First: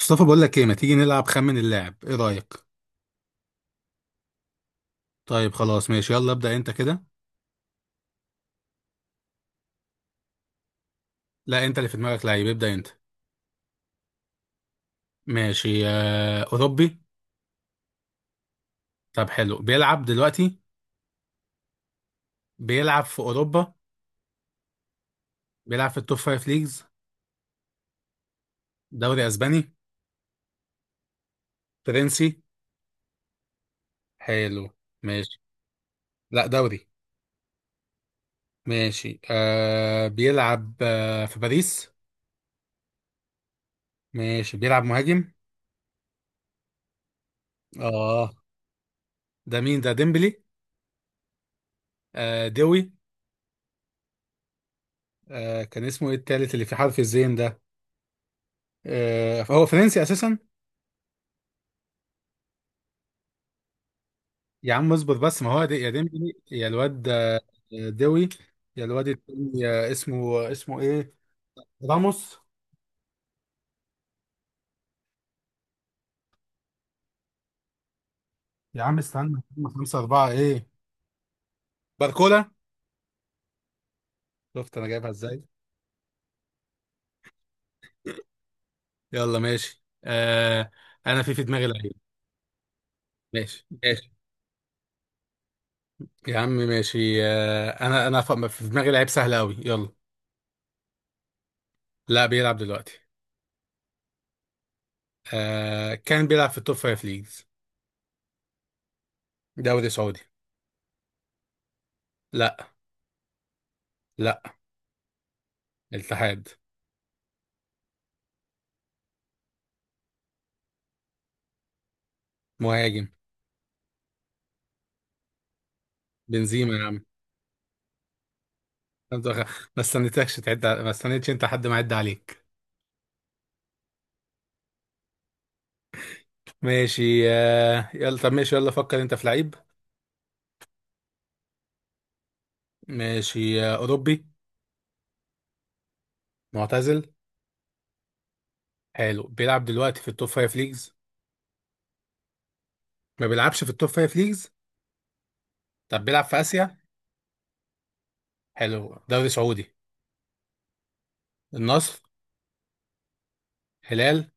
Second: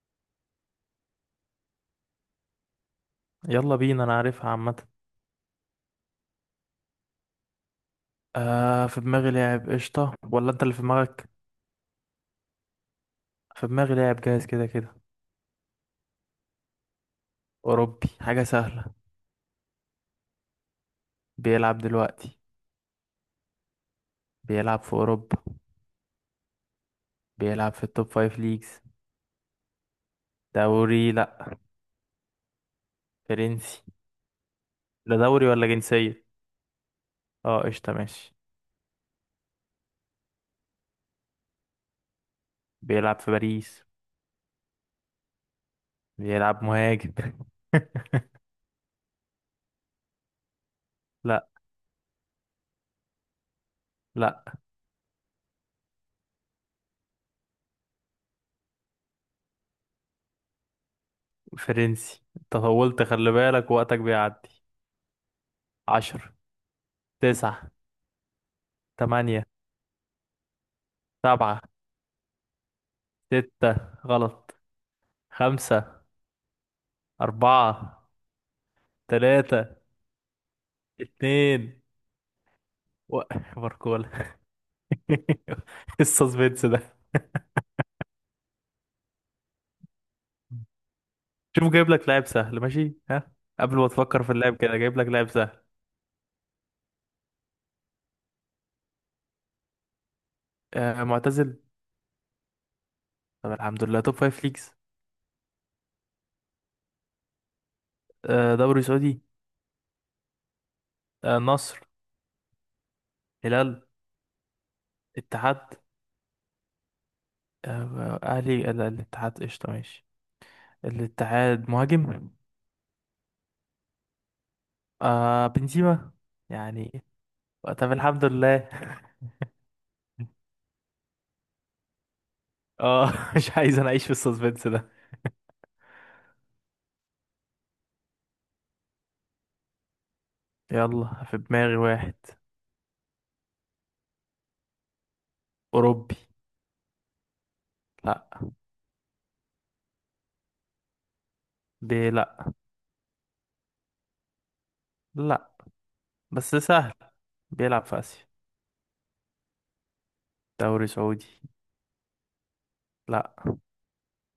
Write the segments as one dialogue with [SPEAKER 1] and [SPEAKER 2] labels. [SPEAKER 1] مصطفى، بقول لك ايه، ما تيجي نلعب خمن اللاعب، ايه رأيك؟
[SPEAKER 2] يلا بينا، انا عارفها عامة.
[SPEAKER 1] طيب خلاص ماشي، يلا ابدأ انت كده.
[SPEAKER 2] في دماغي لاعب، قشطة، ولا انت اللي في دماغك؟
[SPEAKER 1] لا، انت اللي في دماغك لعيب، ابدأ انت.
[SPEAKER 2] في دماغي لاعب جاهز كده كده.
[SPEAKER 1] ماشي. آه، اوروبي؟
[SPEAKER 2] اوروبي، حاجة سهلة.
[SPEAKER 1] طب حلو. بيلعب دلوقتي؟
[SPEAKER 2] بيلعب دلوقتي.
[SPEAKER 1] بيلعب في اوروبا؟
[SPEAKER 2] بيلعب في اوروبا.
[SPEAKER 1] بيلعب في التوب فايف ليجز؟
[SPEAKER 2] بيلعب في التوب فايف ليجز.
[SPEAKER 1] دوري اسباني؟
[SPEAKER 2] دوري، لا.
[SPEAKER 1] فرنسي؟
[SPEAKER 2] فرنسي.
[SPEAKER 1] حلو.
[SPEAKER 2] لا
[SPEAKER 1] ماشي.
[SPEAKER 2] دوري ولا جنسية.
[SPEAKER 1] لا دوري.
[SPEAKER 2] اه قشطة، ماشي.
[SPEAKER 1] ماشي. آه، بيلعب آه في باريس؟
[SPEAKER 2] بيلعب في باريس.
[SPEAKER 1] ماشي. بيلعب مهاجم؟
[SPEAKER 2] بيلعب مهاجم.
[SPEAKER 1] اه. ده مين ده، ديمبلي؟
[SPEAKER 2] لا.
[SPEAKER 1] آه، دوي؟
[SPEAKER 2] لا.
[SPEAKER 1] آه، كان اسمه ايه التالت اللي في حرف الزين ده؟ آه، هو فرنسي اساسا.
[SPEAKER 2] فرنسي، أنت طولت، خلي بالك وقتك بيعدي.
[SPEAKER 1] يا عم اصبر بس، ما هو دي يا ديمبلي
[SPEAKER 2] عشر،
[SPEAKER 1] يا الواد، آه،
[SPEAKER 2] تسعة،
[SPEAKER 1] دوي. يا الواد
[SPEAKER 2] تمانية،
[SPEAKER 1] التاني آه، اسمه ايه؟
[SPEAKER 2] سبعة،
[SPEAKER 1] راموس؟
[SPEAKER 2] ستة، غلط، خمسة، أربعة،
[SPEAKER 1] يا عم استنى،
[SPEAKER 2] تلاتة،
[SPEAKER 1] هم خمسة أربعة ايه؟
[SPEAKER 2] اتنين،
[SPEAKER 1] باركولا.
[SPEAKER 2] و... باركولا.
[SPEAKER 1] شفت انا جايبها ازاي.
[SPEAKER 2] السسبنس ده.
[SPEAKER 1] يلا ماشي آه، انا في دماغي
[SPEAKER 2] شوف جايب
[SPEAKER 1] لعيب.
[SPEAKER 2] لك لاعب سهل، ماشي، ها؟
[SPEAKER 1] ماشي
[SPEAKER 2] قبل ما
[SPEAKER 1] ماشي.
[SPEAKER 2] تفكر في اللاعب كده جايب لك لاعب سهل.
[SPEAKER 1] يا عم ماشي آه، انا في دماغي لعيب سهل قوي، يلا.
[SPEAKER 2] معتزل.
[SPEAKER 1] لا، بيلعب دلوقتي.
[SPEAKER 2] طب الحمد لله، توب فايف ليجز.
[SPEAKER 1] آه، كان بيلعب في التوب فايف ليجز.
[SPEAKER 2] دوري سعودي.
[SPEAKER 1] دوري سعودي.
[SPEAKER 2] نصر.
[SPEAKER 1] لا.
[SPEAKER 2] هلال.
[SPEAKER 1] لا.
[SPEAKER 2] اتحاد.
[SPEAKER 1] الاتحاد.
[SPEAKER 2] أهلي، لا، الاتحاد قشطة، ماشي. الاتحاد، مهاجم.
[SPEAKER 1] مهاجم.
[SPEAKER 2] بنزيما.
[SPEAKER 1] بنزيما يا
[SPEAKER 2] يعني.
[SPEAKER 1] عم.
[SPEAKER 2] طب الحمد لله.
[SPEAKER 1] عبد الغ- ما استنيتكش تعد ما استنيتش انت حد ما يعد عليك.
[SPEAKER 2] اه، مش عايز انا اعيش في السسبنس ده.
[SPEAKER 1] ماشي آه، يلا طب ماشي، يلا فكر انت في لعيب.
[SPEAKER 2] يلا في دماغي واحد.
[SPEAKER 1] ماشي آه، اوروبي.
[SPEAKER 2] أوروبي.
[SPEAKER 1] معتزل.
[SPEAKER 2] لا.
[SPEAKER 1] حلو. بيلعب دلوقتي في التوب فايف ليجز؟
[SPEAKER 2] لا.
[SPEAKER 1] ما بيلعبش في التوب فايف ليجز.
[SPEAKER 2] لا،
[SPEAKER 1] طب بيلعب في
[SPEAKER 2] بس
[SPEAKER 1] اسيا.
[SPEAKER 2] سهل. بيلعب في آسيا.
[SPEAKER 1] حلو. دوري سعودي.
[SPEAKER 2] دوري سعودي.
[SPEAKER 1] النصر.
[SPEAKER 2] لا.
[SPEAKER 1] هلال.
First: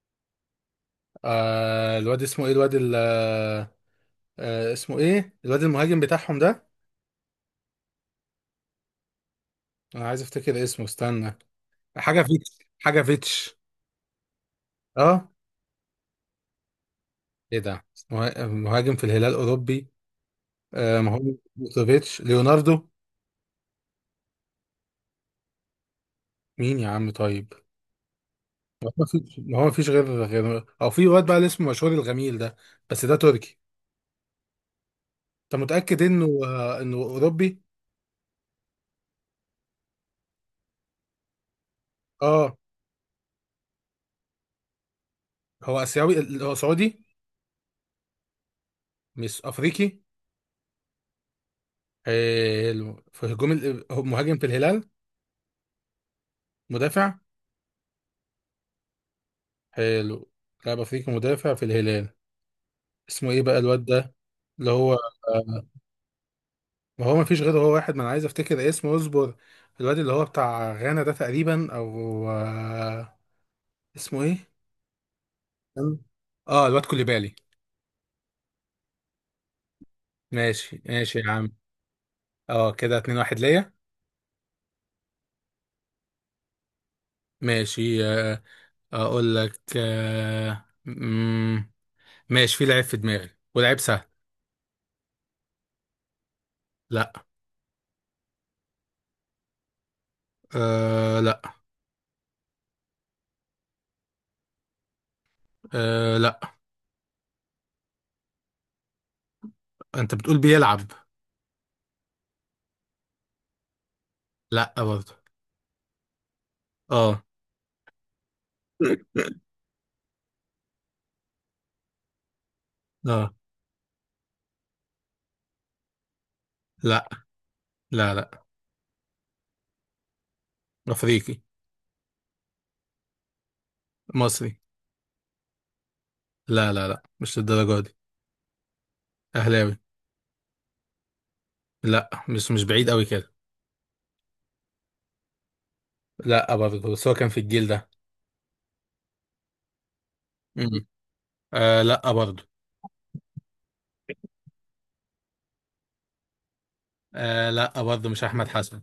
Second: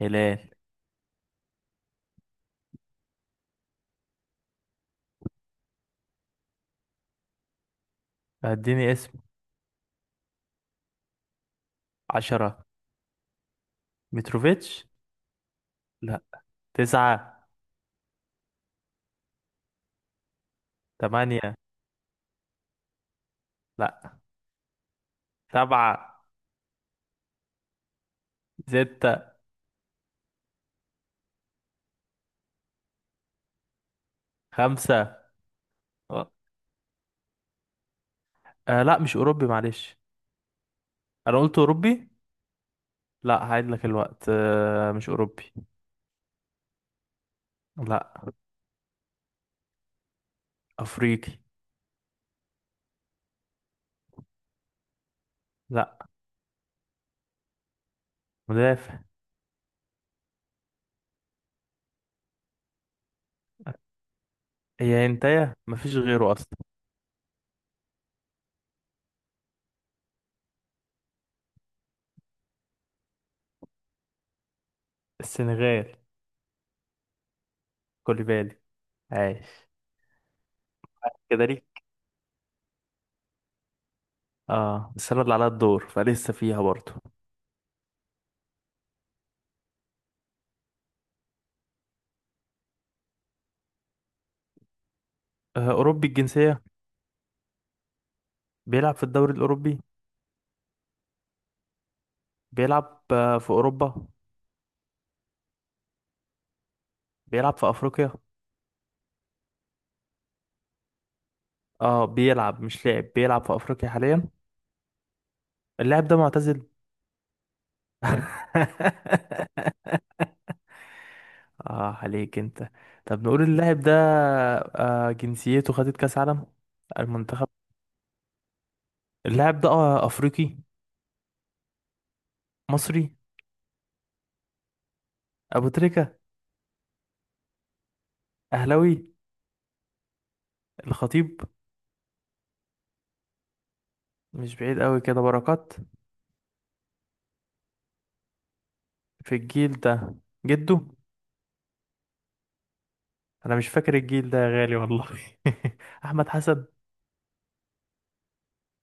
[SPEAKER 2] هلال.
[SPEAKER 1] آه الواد اسمه ايه، الواد آه، اسمه ايه الواد المهاجم بتاعهم ده؟
[SPEAKER 2] اديني اسم.
[SPEAKER 1] انا عايز افتكر اسمه، استنى. حاجه فيتش
[SPEAKER 2] عشرة.
[SPEAKER 1] حاجه فيتش
[SPEAKER 2] متروفيتش.
[SPEAKER 1] اه.
[SPEAKER 2] لا. تسعة.
[SPEAKER 1] ايه ده، مهاجم في الهلال اوروبي؟ آه ما هو.
[SPEAKER 2] تمانية.
[SPEAKER 1] بوسوفيتش؟ ليوناردو؟
[SPEAKER 2] لا. سبعة.
[SPEAKER 1] مين يا عم طيب؟ ما
[SPEAKER 2] ستة.
[SPEAKER 1] فيش، ما هو ما فيش غير، غير او في واد بقى اللي اسمه مشهور، الغميل ده، بس ده تركي.
[SPEAKER 2] خمسة.
[SPEAKER 1] انت متأكد
[SPEAKER 2] أه.
[SPEAKER 1] انه آه انه اوروبي؟
[SPEAKER 2] لا، مش أوروبي، معلش. أنا قلت أوروبي.
[SPEAKER 1] اه.
[SPEAKER 2] لا، هعيد لك الوقت، مش أوروبي.
[SPEAKER 1] هو اسيوي، هو سعودي؟
[SPEAKER 2] لا.
[SPEAKER 1] مش افريقي؟
[SPEAKER 2] أفريقي.
[SPEAKER 1] حلو. في هجوم، هو مهاجم في الهلال؟
[SPEAKER 2] لا.
[SPEAKER 1] مدافع؟
[SPEAKER 2] مدافع.
[SPEAKER 1] حلو. لاعب افريقي مدافع في الهلال، اسمه ايه بقى الواد ده اللي هو؟
[SPEAKER 2] هي هنتايا،
[SPEAKER 1] آه،
[SPEAKER 2] مفيش غيره أصلا.
[SPEAKER 1] ما هو ما فيش غيره، هو واحد، ما انا عايز افتكر اسمه، اصبر. الواد اللي هو بتاع غانا ده تقريبا، او آه، اسمه ايه؟
[SPEAKER 2] السنغال.
[SPEAKER 1] تمام؟ اه، الواد كوليبالي.
[SPEAKER 2] كوليبالي. عايش.
[SPEAKER 1] ماشي ماشي يا
[SPEAKER 2] كده
[SPEAKER 1] عم.
[SPEAKER 2] ليك.
[SPEAKER 1] اه، كده اتنين واحد ليا.
[SPEAKER 2] اه بس انا اللي عليا الدور فلسه فيها برضه.
[SPEAKER 1] ماشي آه. اقول لك آه، ماشي، في لعيب في دماغي ولعيب سهل.
[SPEAKER 2] اوروبي الجنسيه.
[SPEAKER 1] لا.
[SPEAKER 2] بيلعب في الدوري الاوروبي.
[SPEAKER 1] آه لا.
[SPEAKER 2] بيلعب في اوروبا.
[SPEAKER 1] آه لا.
[SPEAKER 2] بيلعب في افريقيا.
[SPEAKER 1] انت بتقول بيلعب؟
[SPEAKER 2] اه بيلعب، مش لاعب بيلعب، في افريقيا حاليا.
[SPEAKER 1] لا برضه.
[SPEAKER 2] اللاعب ده معتزل.
[SPEAKER 1] اه.
[SPEAKER 2] اه، عليك انت. طب
[SPEAKER 1] اه.
[SPEAKER 2] نقول اللاعب ده. جنسيته خدت كاس عالم.
[SPEAKER 1] لا.
[SPEAKER 2] المنتخب.
[SPEAKER 1] لا لا.
[SPEAKER 2] اللاعب ده افريقي.
[SPEAKER 1] افريقي.
[SPEAKER 2] مصري.
[SPEAKER 1] مصري.
[SPEAKER 2] ابو تريكة.
[SPEAKER 1] لا لا لا، مش للدرجه دي.
[SPEAKER 2] اهلاوي.
[SPEAKER 1] اهلاوي.
[SPEAKER 2] الخطيب.
[SPEAKER 1] لا، مش مش بعيد قوي كده.
[SPEAKER 2] مش بعيد قوي كده، بركات.
[SPEAKER 1] لا برضه، بس هو كان في الجيل ده.
[SPEAKER 2] في الجيل ده. جده.
[SPEAKER 1] مم. آه لا برضه.
[SPEAKER 2] انا مش فاكر الجيل ده يا غالي والله. احمد حسن.
[SPEAKER 1] آه لا برضه، مش احمد حسن.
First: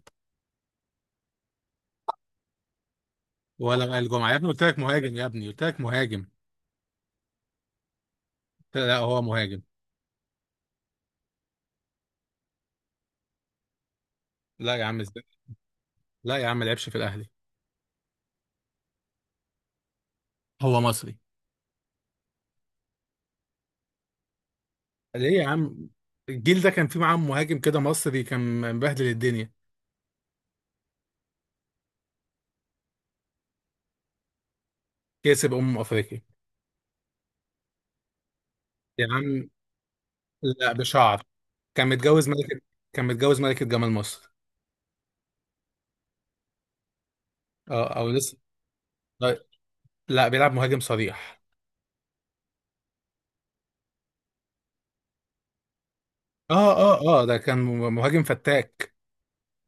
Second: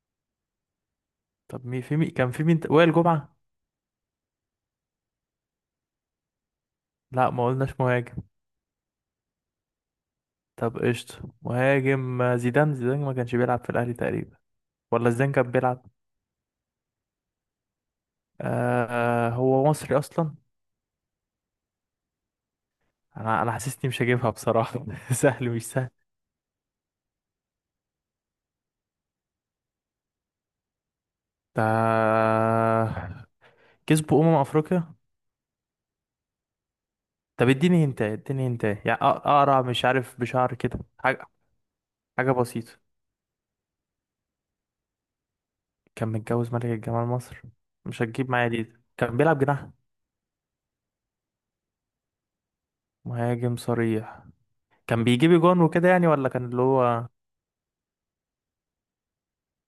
[SPEAKER 2] طب مين، في مين كان، في مين وائل جمعة.
[SPEAKER 1] ولا وائل جمعه يا ابني، قلت لك مهاجم يا ابني، قلت لك مهاجم.
[SPEAKER 2] لا، ما قلناش مهاجم.
[SPEAKER 1] لا، هو مهاجم.
[SPEAKER 2] طب قشطة، مهاجم، زيدان، زيدان ما كانش بيلعب في الاهلي تقريبا.
[SPEAKER 1] لا يا عم
[SPEAKER 2] ولا
[SPEAKER 1] ازاي.
[SPEAKER 2] زيدان كان بيلعب.
[SPEAKER 1] لا يا عم ما لعبش في الاهلي.
[SPEAKER 2] آه. هو مصري اصلا.
[SPEAKER 1] هو مصري.
[SPEAKER 2] انا حاسسني مش هجيبها بصراحة.
[SPEAKER 1] ليه يا
[SPEAKER 2] سهل مش
[SPEAKER 1] عم؟
[SPEAKER 2] سهل.
[SPEAKER 1] الجيل ده كان فيه معاه مهاجم كده مصري، كان مبهدل الدنيا.
[SPEAKER 2] ده كسبوا افريقيا.
[SPEAKER 1] كسب افريقيا.
[SPEAKER 2] طب اديني هنتا، اديني هنتا، يعني
[SPEAKER 1] يا عم.
[SPEAKER 2] اقرع، مش عارف، بشعر
[SPEAKER 1] لا
[SPEAKER 2] كده،
[SPEAKER 1] بشعر.
[SPEAKER 2] حاجة.
[SPEAKER 1] كان متجوز
[SPEAKER 2] حاجة
[SPEAKER 1] ملكه.
[SPEAKER 2] بسيطة.
[SPEAKER 1] كان متجوز ملكه جمال مصر.
[SPEAKER 2] كان متجوز ملكة جمال مصر.
[SPEAKER 1] اه،
[SPEAKER 2] مش
[SPEAKER 1] او
[SPEAKER 2] هتجيب
[SPEAKER 1] لسه.
[SPEAKER 2] معايا دي، كان
[SPEAKER 1] لا.
[SPEAKER 2] بيلعب جناح.
[SPEAKER 1] لا، بيلعب مهاجم صريح.
[SPEAKER 2] مهاجم صريح. كان بيجيب جون وكده يعني، ولا كان اللي
[SPEAKER 1] اه
[SPEAKER 2] هو.
[SPEAKER 1] اه اه، ده كان مهاجم فتاك.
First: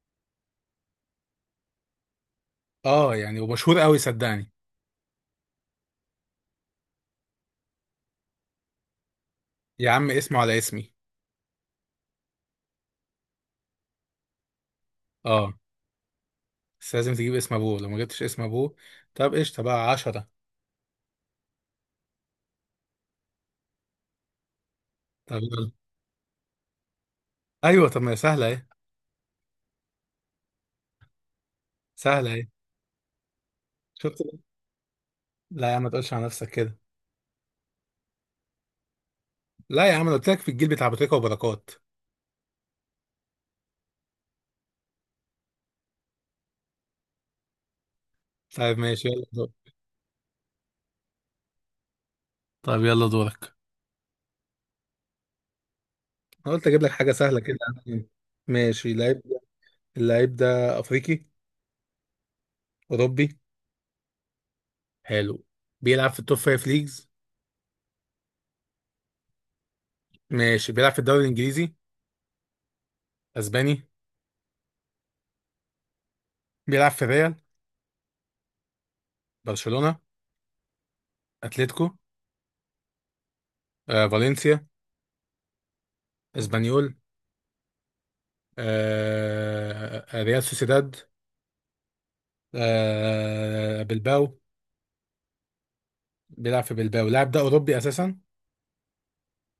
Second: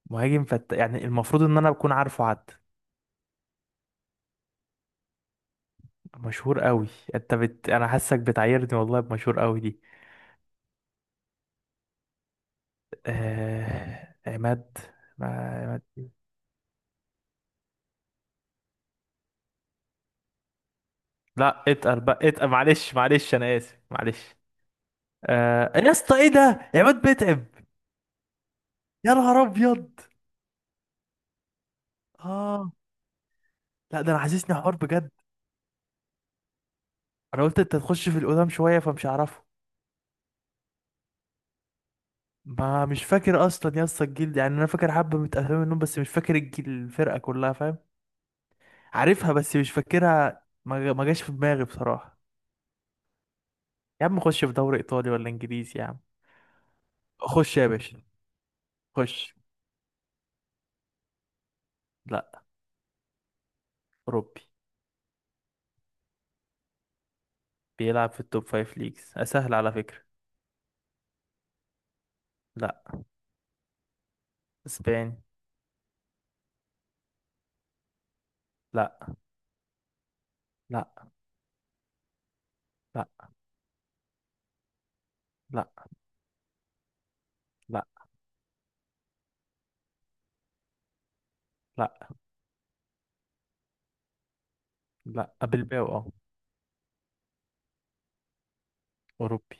[SPEAKER 2] مهاجم فت، يعني المفروض ان انا بكون عارفه، حد.
[SPEAKER 1] اه يعني، ومشهور قوي صدقني.
[SPEAKER 2] مشهور قوي. انا حاسك بتعيرني والله بمشهور قوي دي.
[SPEAKER 1] يا عم اسمه على اسمي.
[SPEAKER 2] عماد. ما...
[SPEAKER 1] اه،
[SPEAKER 2] عماد.
[SPEAKER 1] بس لازم تجيب اسم ابوه، لو ما جبتش اسم ابوه طب قشطه بقى 10.
[SPEAKER 2] لا اتقل بقى، اتقل، معلش معلش، انا اسف، معلش.
[SPEAKER 1] طب يلا.
[SPEAKER 2] يا اسطى ايه ده، عماد بيتعب.
[SPEAKER 1] ايوه، طب ما هي سهله اهي.
[SPEAKER 2] يا نهار ابيض.
[SPEAKER 1] سهله اهي.
[SPEAKER 2] اه. لا ده انا
[SPEAKER 1] شفت.
[SPEAKER 2] حاسسني حوار بجد.
[SPEAKER 1] لا يا عم ما تقولش على نفسك كده.
[SPEAKER 2] انا قلت انت تخش في القدام شويه فمش هعرفه.
[SPEAKER 1] لا يا عم انا قلت لك في الجيل بتاع ابو تريكه وبركات.
[SPEAKER 2] ما مش فاكر اصلا يا اسطى الجيل، يعني انا فاكر حبه من اسامي منهم، بس مش فاكر الجيل، الفرقه كلها، فاهم؟
[SPEAKER 1] طيب ماشي، يلا
[SPEAKER 2] عارفها
[SPEAKER 1] دور.
[SPEAKER 2] بس مش فاكرها، ما جاش في دماغي بصراحه.
[SPEAKER 1] طيب يلا دورك.
[SPEAKER 2] يا عم خش في دوري ايطالي ولا انجليزي يا عم.
[SPEAKER 1] انا قلت اجيب لك حاجه سهله
[SPEAKER 2] خش
[SPEAKER 1] كده.
[SPEAKER 2] يا باشا،
[SPEAKER 1] ماشي. اللعيب
[SPEAKER 2] خش.
[SPEAKER 1] ده اللعيب ده افريقي؟
[SPEAKER 2] لا.
[SPEAKER 1] اوروبي؟
[SPEAKER 2] اوروبي.
[SPEAKER 1] حلو. بيلعب في التوب فايف ليجز؟
[SPEAKER 2] بيلعب في التوب فايف ليجز، اسهل على فكره.
[SPEAKER 1] ماشي. بيلعب في الدوري الانجليزي؟
[SPEAKER 2] لا.
[SPEAKER 1] اسباني.
[SPEAKER 2] اسباني.
[SPEAKER 1] بيلعب في ريال؟
[SPEAKER 2] لا.
[SPEAKER 1] برشلونه؟
[SPEAKER 2] لا.
[SPEAKER 1] اتلتيكو؟
[SPEAKER 2] لا.
[SPEAKER 1] آه، فالنسيا؟
[SPEAKER 2] لا.
[SPEAKER 1] اسبانيول؟
[SPEAKER 2] لا.
[SPEAKER 1] آه، آه، ريال سوسيداد؟
[SPEAKER 2] لا.
[SPEAKER 1] آه، بلباو؟
[SPEAKER 2] لا. بلباو، اه.
[SPEAKER 1] بيلعب في بلباو. اللاعب ده أوروبي أساسا.
[SPEAKER 2] اوروبي.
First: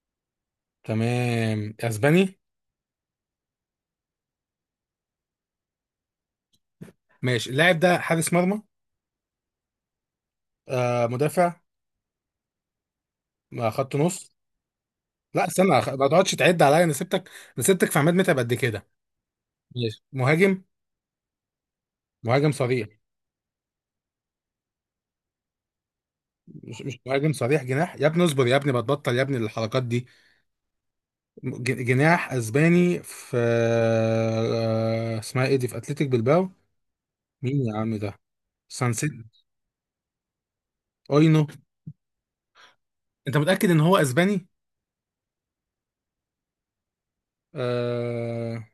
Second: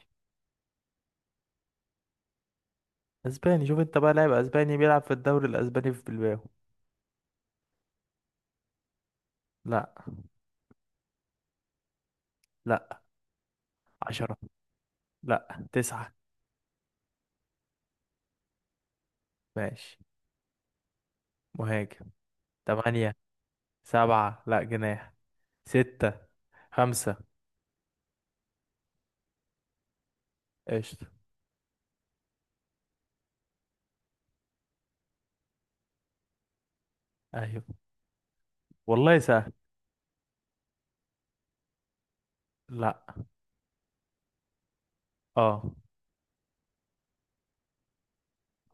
[SPEAKER 1] تمام أسباني.
[SPEAKER 2] اسباني، شوف انت بقى، لاعب اسباني بيلعب في الدوري الاسباني في بلباو.
[SPEAKER 1] ماشي. اللاعب ده حارس مرمى؟
[SPEAKER 2] لا.
[SPEAKER 1] آه، مدافع؟
[SPEAKER 2] لا.
[SPEAKER 1] آه، خط نص؟
[SPEAKER 2] عشرة.
[SPEAKER 1] لا
[SPEAKER 2] لا،
[SPEAKER 1] استنى، ما
[SPEAKER 2] تسعة.
[SPEAKER 1] تقعدش تعد عليا، انا سبتك. انا سبتك في عماد متعب قد كده.
[SPEAKER 2] ماشي.
[SPEAKER 1] ماشي. مهاجم؟
[SPEAKER 2] مهاجم.
[SPEAKER 1] مهاجم صريح؟
[SPEAKER 2] تمانية. سبعة، لا، جناح. ستة.
[SPEAKER 1] مش
[SPEAKER 2] خمسة.
[SPEAKER 1] مهاجم صريح، جناح يا ابني، اصبر يا ابني، ما تبطل يا ابني الحركات دي.
[SPEAKER 2] قشطة.
[SPEAKER 1] جناح اسباني في آه، اسمها ايه دي، في اتلتيك بلباو.
[SPEAKER 2] أيوة.
[SPEAKER 1] مين يا عم ده؟ سانسيت؟
[SPEAKER 2] والله سهل.
[SPEAKER 1] اينو؟
[SPEAKER 2] لا.
[SPEAKER 1] انت متأكد ان هو اسباني؟
[SPEAKER 2] اه.
[SPEAKER 1] آه.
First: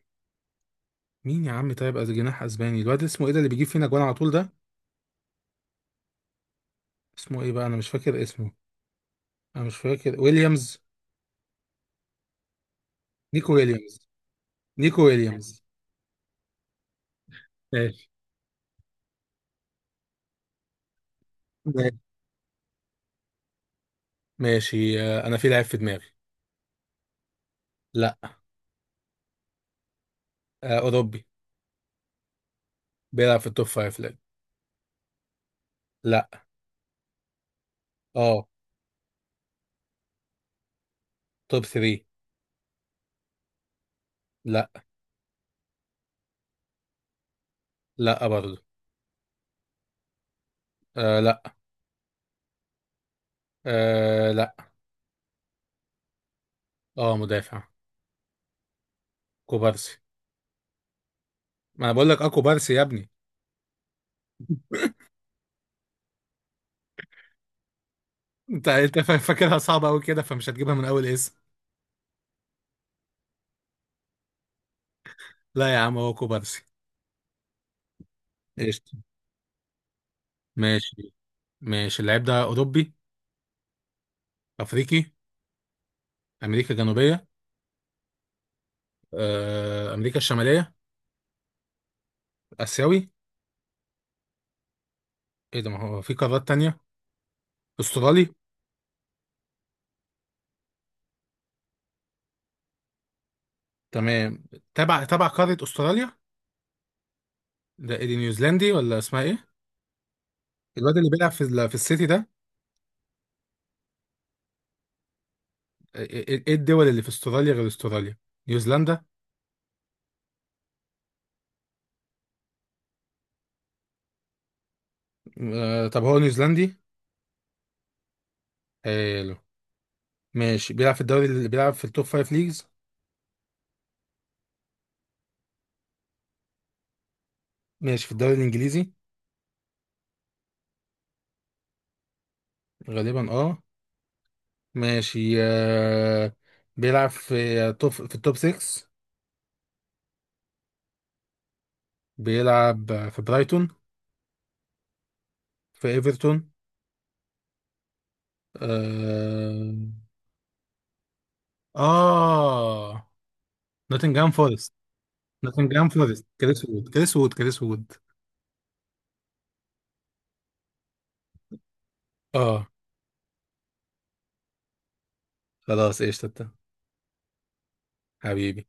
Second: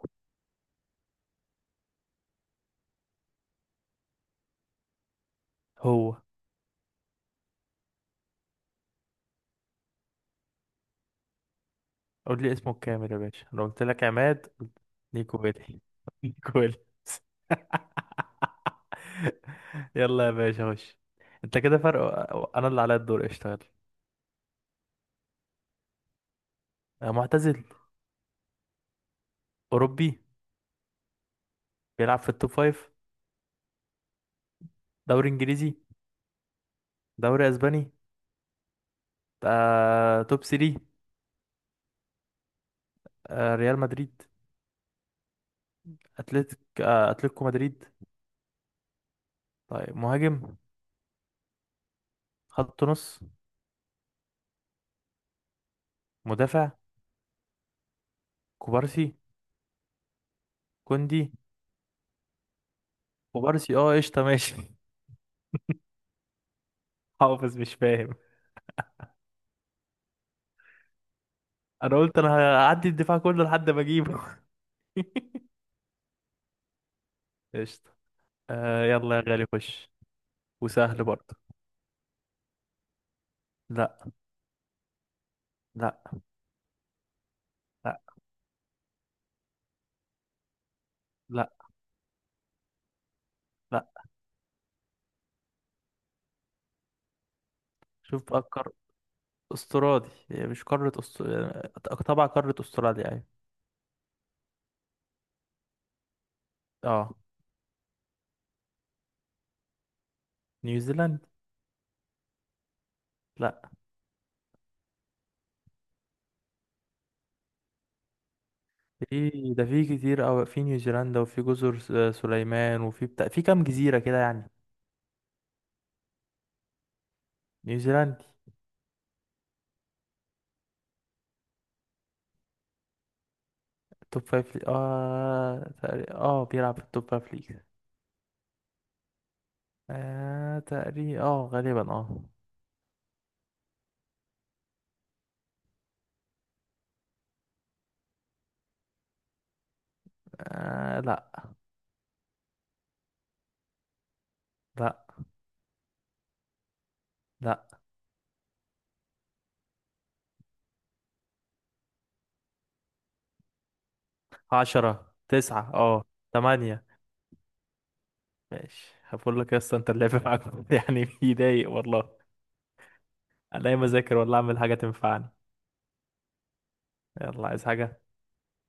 [SPEAKER 1] مين يا عم طيب، از جناح اسباني، الواد اسمه ايه ده اللي بيجيب فينا جوان على طول ده؟
[SPEAKER 2] هو.
[SPEAKER 1] اسمه ايه بقى، انا مش فاكر اسمه. انا مش فاكر، ويليامز.
[SPEAKER 2] قول لي اسمه الكامل يا باشا،
[SPEAKER 1] نيكو
[SPEAKER 2] أنا قلت لك
[SPEAKER 1] ويليامز.
[SPEAKER 2] عماد قلت.
[SPEAKER 1] نيكو
[SPEAKER 2] نيكو
[SPEAKER 1] ويليامز.
[SPEAKER 2] ويلي. نيكو ويلي.
[SPEAKER 1] ماشي.
[SPEAKER 2] يلا يا باشا، خش. انت كده
[SPEAKER 1] ماشي.
[SPEAKER 2] فرق، انا اللي عليا الدور اشتغل.
[SPEAKER 1] ماشي آه، انا في لعيب في دماغي.
[SPEAKER 2] معتزل.
[SPEAKER 1] لا.
[SPEAKER 2] اوروبي.
[SPEAKER 1] آه، اوروبي.
[SPEAKER 2] بيلعب في التوب فايف.
[SPEAKER 1] بيلعب في التوب فايف؟ لا.
[SPEAKER 2] دوري انجليزي.
[SPEAKER 1] لا.
[SPEAKER 2] دوري اسباني.
[SPEAKER 1] اه،
[SPEAKER 2] توب 3.
[SPEAKER 1] توب 3.
[SPEAKER 2] ريال مدريد.
[SPEAKER 1] لا.
[SPEAKER 2] اتلتيكو مدريد.
[SPEAKER 1] لا برضه.
[SPEAKER 2] طيب مهاجم.
[SPEAKER 1] آه لا.
[SPEAKER 2] خط نص.
[SPEAKER 1] آه لا.
[SPEAKER 2] مدافع.
[SPEAKER 1] اه مدافع.
[SPEAKER 2] كوبارسي.
[SPEAKER 1] كوبارسي.
[SPEAKER 2] كوندي.
[SPEAKER 1] ما انا بقول لك اه كوبارسي يا ابني.
[SPEAKER 2] كوبارسي اه قشطة، ماشي. حافظ مش فاهم.
[SPEAKER 1] انت فاكرها صعبه قوي كده، فمش هتجيبها من اول.
[SPEAKER 2] انا قلت انا هعدي الدفاع كله لحد ما اجيبه.
[SPEAKER 1] لا يا عم هو كوبارسي.
[SPEAKER 2] قشطة.
[SPEAKER 1] قشطة
[SPEAKER 2] يلا يا غالي، خش. وسهل
[SPEAKER 1] ماشي.
[SPEAKER 2] برضه.
[SPEAKER 1] ماشي. اللعيب ده أوروبي؟
[SPEAKER 2] لا.
[SPEAKER 1] أفريقي؟
[SPEAKER 2] لا.
[SPEAKER 1] أمريكا الجنوبية؟
[SPEAKER 2] لا.
[SPEAKER 1] آه، أمريكا الشمالية؟
[SPEAKER 2] لا.
[SPEAKER 1] آسيوي؟
[SPEAKER 2] لا.
[SPEAKER 1] إيه ده، ما هو في قارات تانية.
[SPEAKER 2] شوف
[SPEAKER 1] أسترالي؟
[SPEAKER 2] بقى القار. استرالي، هي مش قارة طبعا قارة استراليا يعني.
[SPEAKER 1] تمام. تبع قارة أستراليا.
[SPEAKER 2] اه.
[SPEAKER 1] ده إيه دي، نيوزيلندي ولا اسمها إيه؟ الواد اللي
[SPEAKER 2] نيوزيلاند.
[SPEAKER 1] بيلعب في في السيتي ده.
[SPEAKER 2] لا.
[SPEAKER 1] إيه الدول اللي في أستراليا غير أستراليا؟ نيوزيلندا.
[SPEAKER 2] في ده، في كتير أوي، في نيوزيلندا، وفي جزر سليمان، وفي بتاع، في كام جزيرة كده يعني.
[SPEAKER 1] آه، طب هو نيوزيلندي؟
[SPEAKER 2] نيوزيلندا.
[SPEAKER 1] حلو. ماشي. بيلعب في الدوري اللي بيلعب في التوب فايف ليجز.
[SPEAKER 2] توب فايف ليج اه تقريبا، اه بيلعب في التوب فايف ليج.
[SPEAKER 1] ماشي. في الدوري الإنجليزي؟
[SPEAKER 2] تقريبا اه، غالبا اه.
[SPEAKER 1] غالبا أه. ماشي آه، بيلعب في توب في التوب 6؟
[SPEAKER 2] لا.
[SPEAKER 1] بيلعب في برايتون؟
[SPEAKER 2] لا.
[SPEAKER 1] في ايفرتون؟
[SPEAKER 2] لا.
[SPEAKER 1] اه. آه. نوتنجهام فورست.
[SPEAKER 2] عشرة، تسعة،
[SPEAKER 1] نوتنجهام
[SPEAKER 2] اه.
[SPEAKER 1] فورست، كريس
[SPEAKER 2] تمانية.
[SPEAKER 1] وود، كريس وود، كريس وود.
[SPEAKER 2] ماشي، هقول لك يا اسطى، انت اللعب معاك يعني بيضايق والله.
[SPEAKER 1] اه.
[SPEAKER 2] انا ايه اذاكر ولا اعمل حاجة تنفعني؟
[SPEAKER 1] خلاص ايش تتا.
[SPEAKER 2] يلا عايز حاجة.
[SPEAKER 1] حبيبي